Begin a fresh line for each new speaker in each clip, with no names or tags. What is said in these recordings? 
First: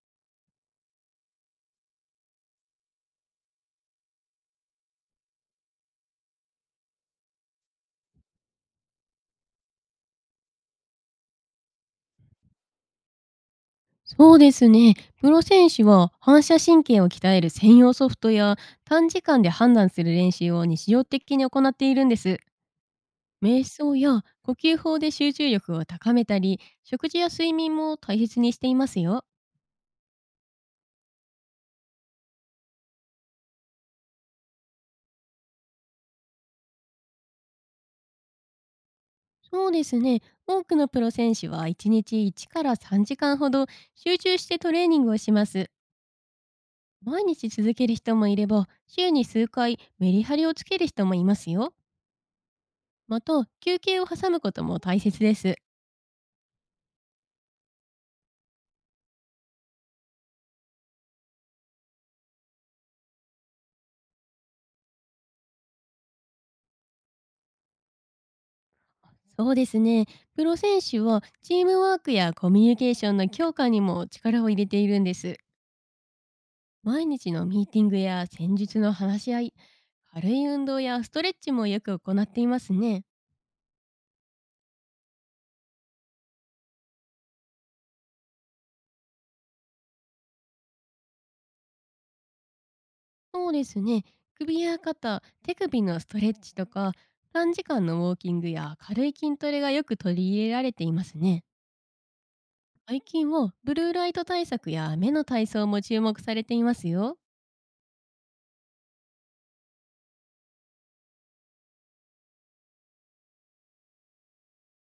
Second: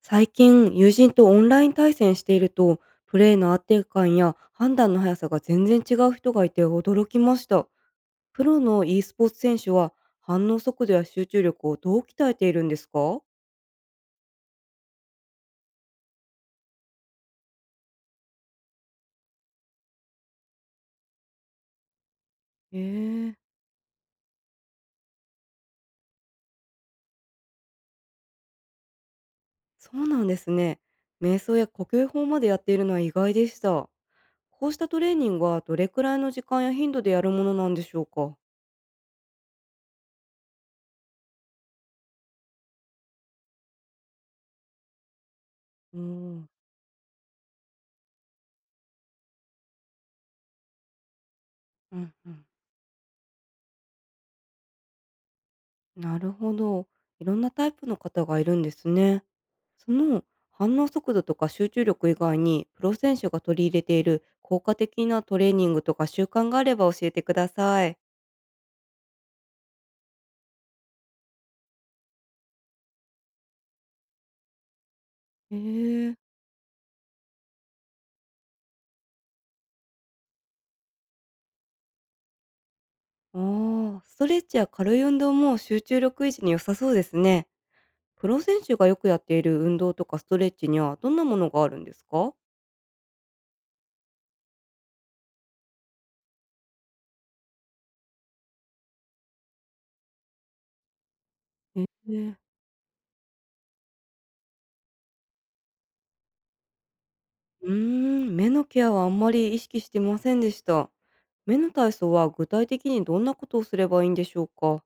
最近友人とオンライン対戦していると、プレーの安定感や判断の速さが全然違う人がいて驚きました。プロの e スポーツ選手は反応速度や集中力をどう鍛えているんですか？
そうですね。プロ選手は反射神経を鍛える専用ソフトや短時間で判断する練習を日常的に行っているんです。
へえー。
瞑想や呼吸法で集中力を高めたり、食事や睡眠も大切にしていますよ。
そうなんですね。瞑想や呼吸法までやっているのは意外でした。こうしたトレーニングはどれくらいの時間や頻度でやるものなんでしょうか？
そうですね。多くのプロ選手は1日1から3時間ほど集中してトレーニングをします。
おー。
毎日続ける人もいれば、週に数回メリハリをつける人もいますよ。
うんうん。
また、休憩を挟むことも大切です。
なるほど。いろんなタイプの方がいるんですね。その反応速度とか集中力以外にプロ選手が取り入れている効果的なトレーニングとか習慣があれば教えてください。
そうですね。プロ選手はチームワークやコミュニケーションの強化にも力を入れているんです。
へえー。
毎日のミーティングや戦術の話し合い、軽い運動やストレッチもよく行っていますね。
あー、ストレッチや軽い運動も集中力維持に良さそうですね。プロ選手がよくやっている運動とかストレッチにはどんなものがあるんですか？
そうですね。首や肩、手首のストレッチとか、短時間のウォーキングや軽い筋トレがよく取り入れられていますね。
へえー。
最近はブルーライト対策や目の体操も注目されていますよ。
うーん、目のケアはあんまり意識してませんでした。目の体操は具体的にどんなことをすればいいんでしょうか？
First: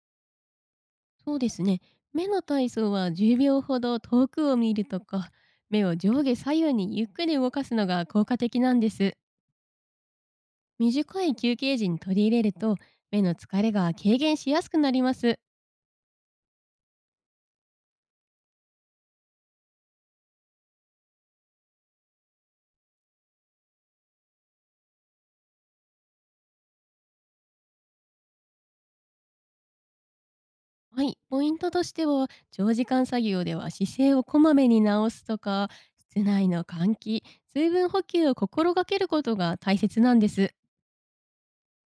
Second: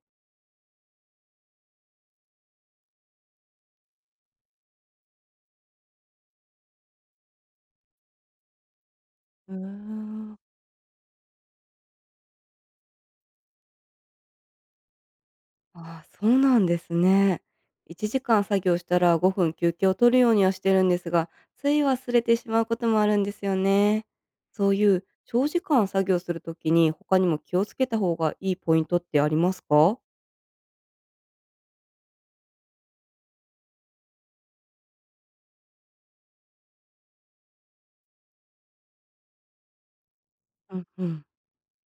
そうですね。目の体操は10秒ほど遠くを見るとか、目を上下左右にゆっくり動かすのが効果的なんです。
うーん。
短い休憩時に取り入れると、目の疲れが軽減しやすくなります。
ああ、そうなんですね。1時間作業したら5分休憩を取るようにはしてるんですが、つい忘れてしまうこともあるんですよね。そういう長時間作業するときに他にも気をつけた方がいいポイントってありますか？
はい、ポイントとしては、長時間作業では姿勢をこまめに直すとか、室内の換気、水分補給を心がけることが大切なんです。
うんうん。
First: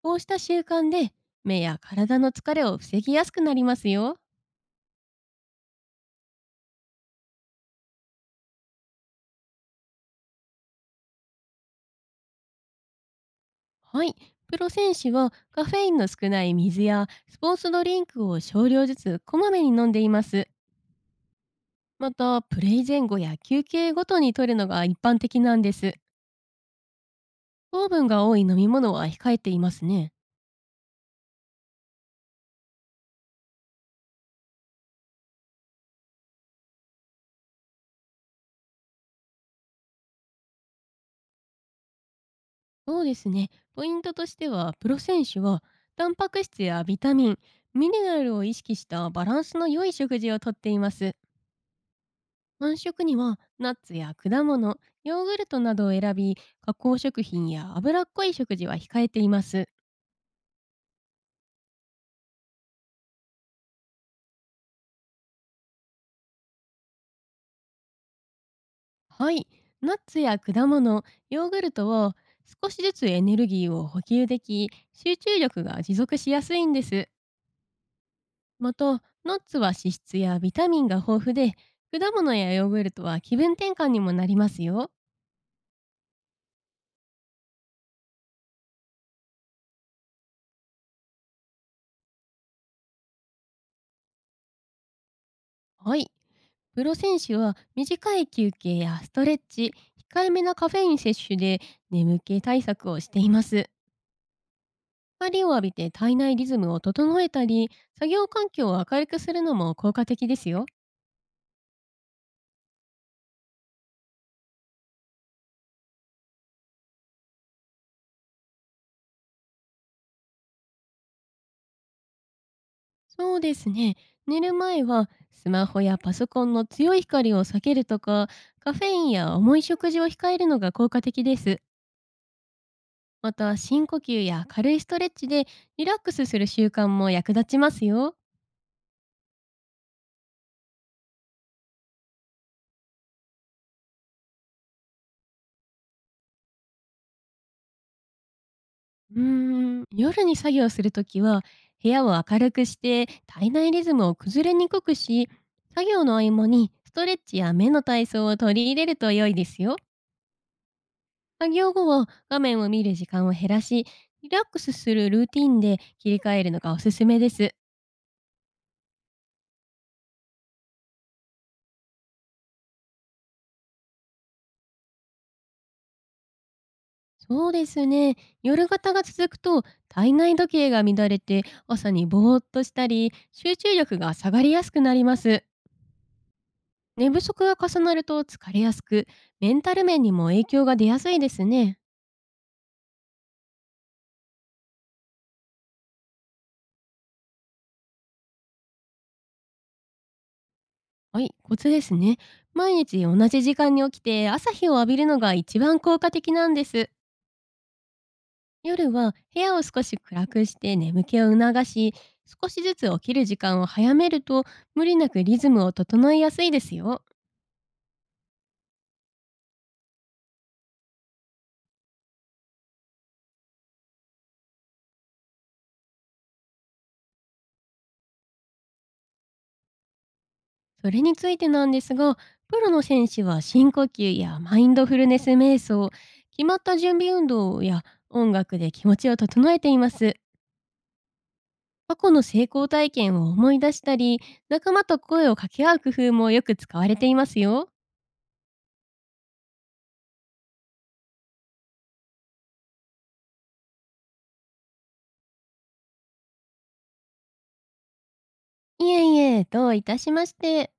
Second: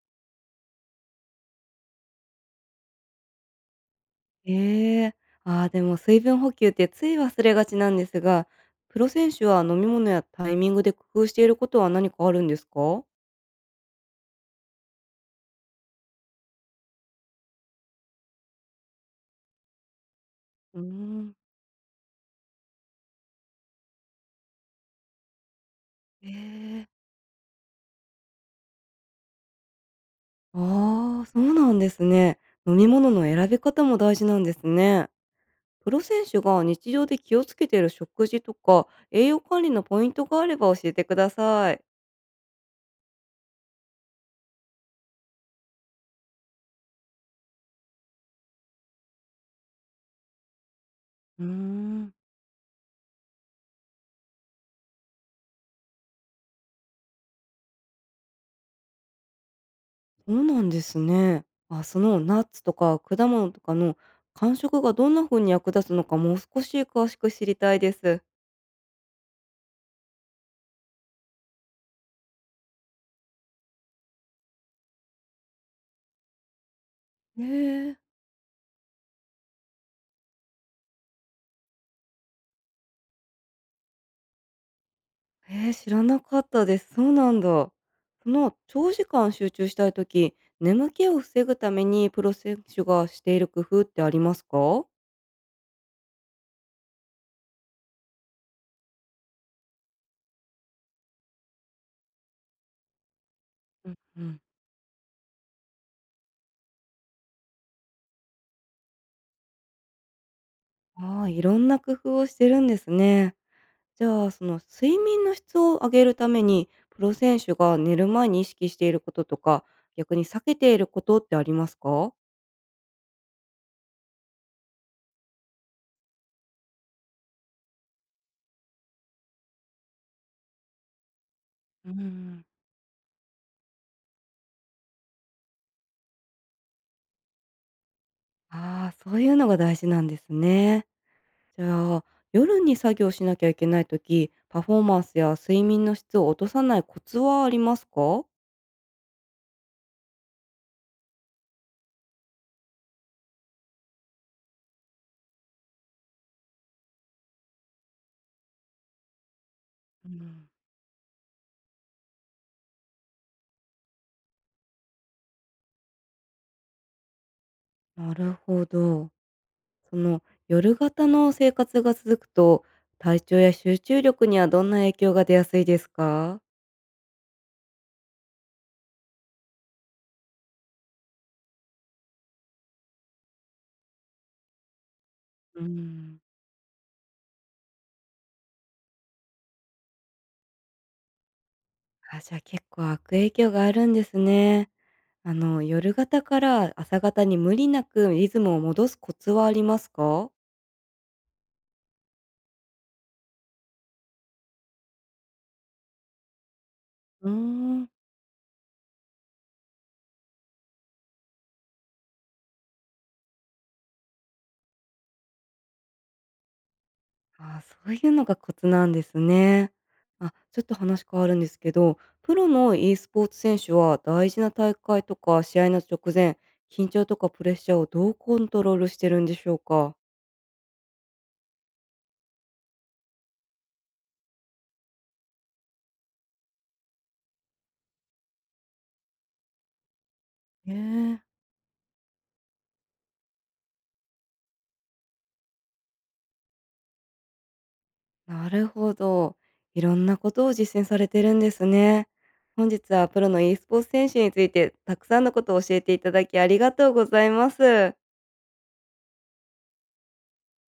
こうした習慣で、目や体の疲れを防ぎやすくなりますよ。
ええ。ああ、でも水分補給ってつい忘れがちなんですが、プロ選手は飲み物やタイミングで工夫していることは何かあるんですか？
はい。プロ選手はカフェインの少ない水やスポーツドリンクを少量ずつこまめに飲んでいます。
うーん。
また、プレイ前後や休憩ごとに摂るのが一般的なんです。
ええ。
糖分が多い飲み物は控えていますね。
ああ、そうなんですね。飲み物の選び方も大事なんですね。プロ選手が日常で気をつけている食事とか栄養管理のポイントがあれば教えてください。
そうですね。ポイントとしては、プロ選手はタンパク質やビタミン、ミネラルを意識したバランスの良い食事をとっています。
うーん。
晩食にはナッツや果物、ヨーグルトなどを選び、加工食品や脂っこい食事は控えています。
そうなんですね。あ、そのナッツとか果物とかの感触がどんな風に役立つのかもう少し詳しく知りたいです。
はい。ナッツや果物、ヨーグルトを少しずつエネルギーを補給でき、集中力が持続しやすいんです。
ねえ。
また、ナッツは脂質やビタミンが豊富で、果物やヨーグルトは気分転換にもなりますよ。
ええ、知らなかったです。そうなんだ。その、長時間集中したいとき、眠気を防ぐためにプロ選手がしている工夫ってありますか？
はい。プロ選手は短い休憩やストレッチ、控えめなカフェイン摂取で眠気対策をしています。
うんうん。
光を浴びて体内リズムを整えたり、作業環境を明るくするのも効果的ですよ。
ああ、いろんな工夫をしてるんですね。じゃあ、その、睡眠の質を上げるために、プロ選手が寝る前に意識していることとか、逆に避けていることってありますか？
そうですね。寝る前はスマホやパソコンの強い光を避けるとか、カフェインや重い食事を控えるのが効果的です。
うん。
また、深呼吸や軽いストレッチでリラックスする習慣も役立ちますよ。
ああ、そういうのが大事なんですね。じゃあ、夜に作業しなきゃいけないとき、パフォーマンスや睡眠の質を落とさないコツはありますか？
うーん、夜に作業するときは、部屋を明るくして体内リズムを崩れにくくし、作業の合間にストレッチや目の体操を取り入れると良いですよ。
うん。
作業後は画面を見る時間を減らし、リラックスするルーティンで切り替えるのがおすすめです。
なるほど。その夜型の生活が続くと、体調や集中力にはどんな影響が出やすいですか？
そうですね。夜型が続くと体内時計が乱れて朝にぼーっとしたり集中力が下がりやすくなります。
うん。
寝不足が重なると疲れやすく、メンタル面にも影響が出やすいですね。
あ、じゃあ結構悪影響があるんですね。あの夜型から朝型に無理なくリズムを戻すコツはありますか？
はい、コツですね。毎日同じ時間に起きて朝日を浴びるのが一番効果的なんです。
うーん。
夜は部屋を少し暗くして眠気を促し、少しずつ起きる時間を早めると無理なくリズムを整えやすいですよ。
ああ、そういうのがコツなんですね。あ、ちょっと話変わるんですけど、プロの e スポーツ選手は大事な大会とか試合の直前、緊張とかプレッシャーをどうコントロールしてるんでしょうか？
それについてなんですが、プロの選手は深呼吸やマインドフルネス瞑想、決まった準備運動や音楽で気持ちを整えています。
ええ。
過去の成功体験を思い出したり、仲間と声を掛け合う工夫もよく使われていますよ。
なるほど。いろんなことを実践されてるんですね。本日はプロの e スポーツ選手についてたくさんのことを教えていただきありがとうございます。
いえいえ、どういたしまして。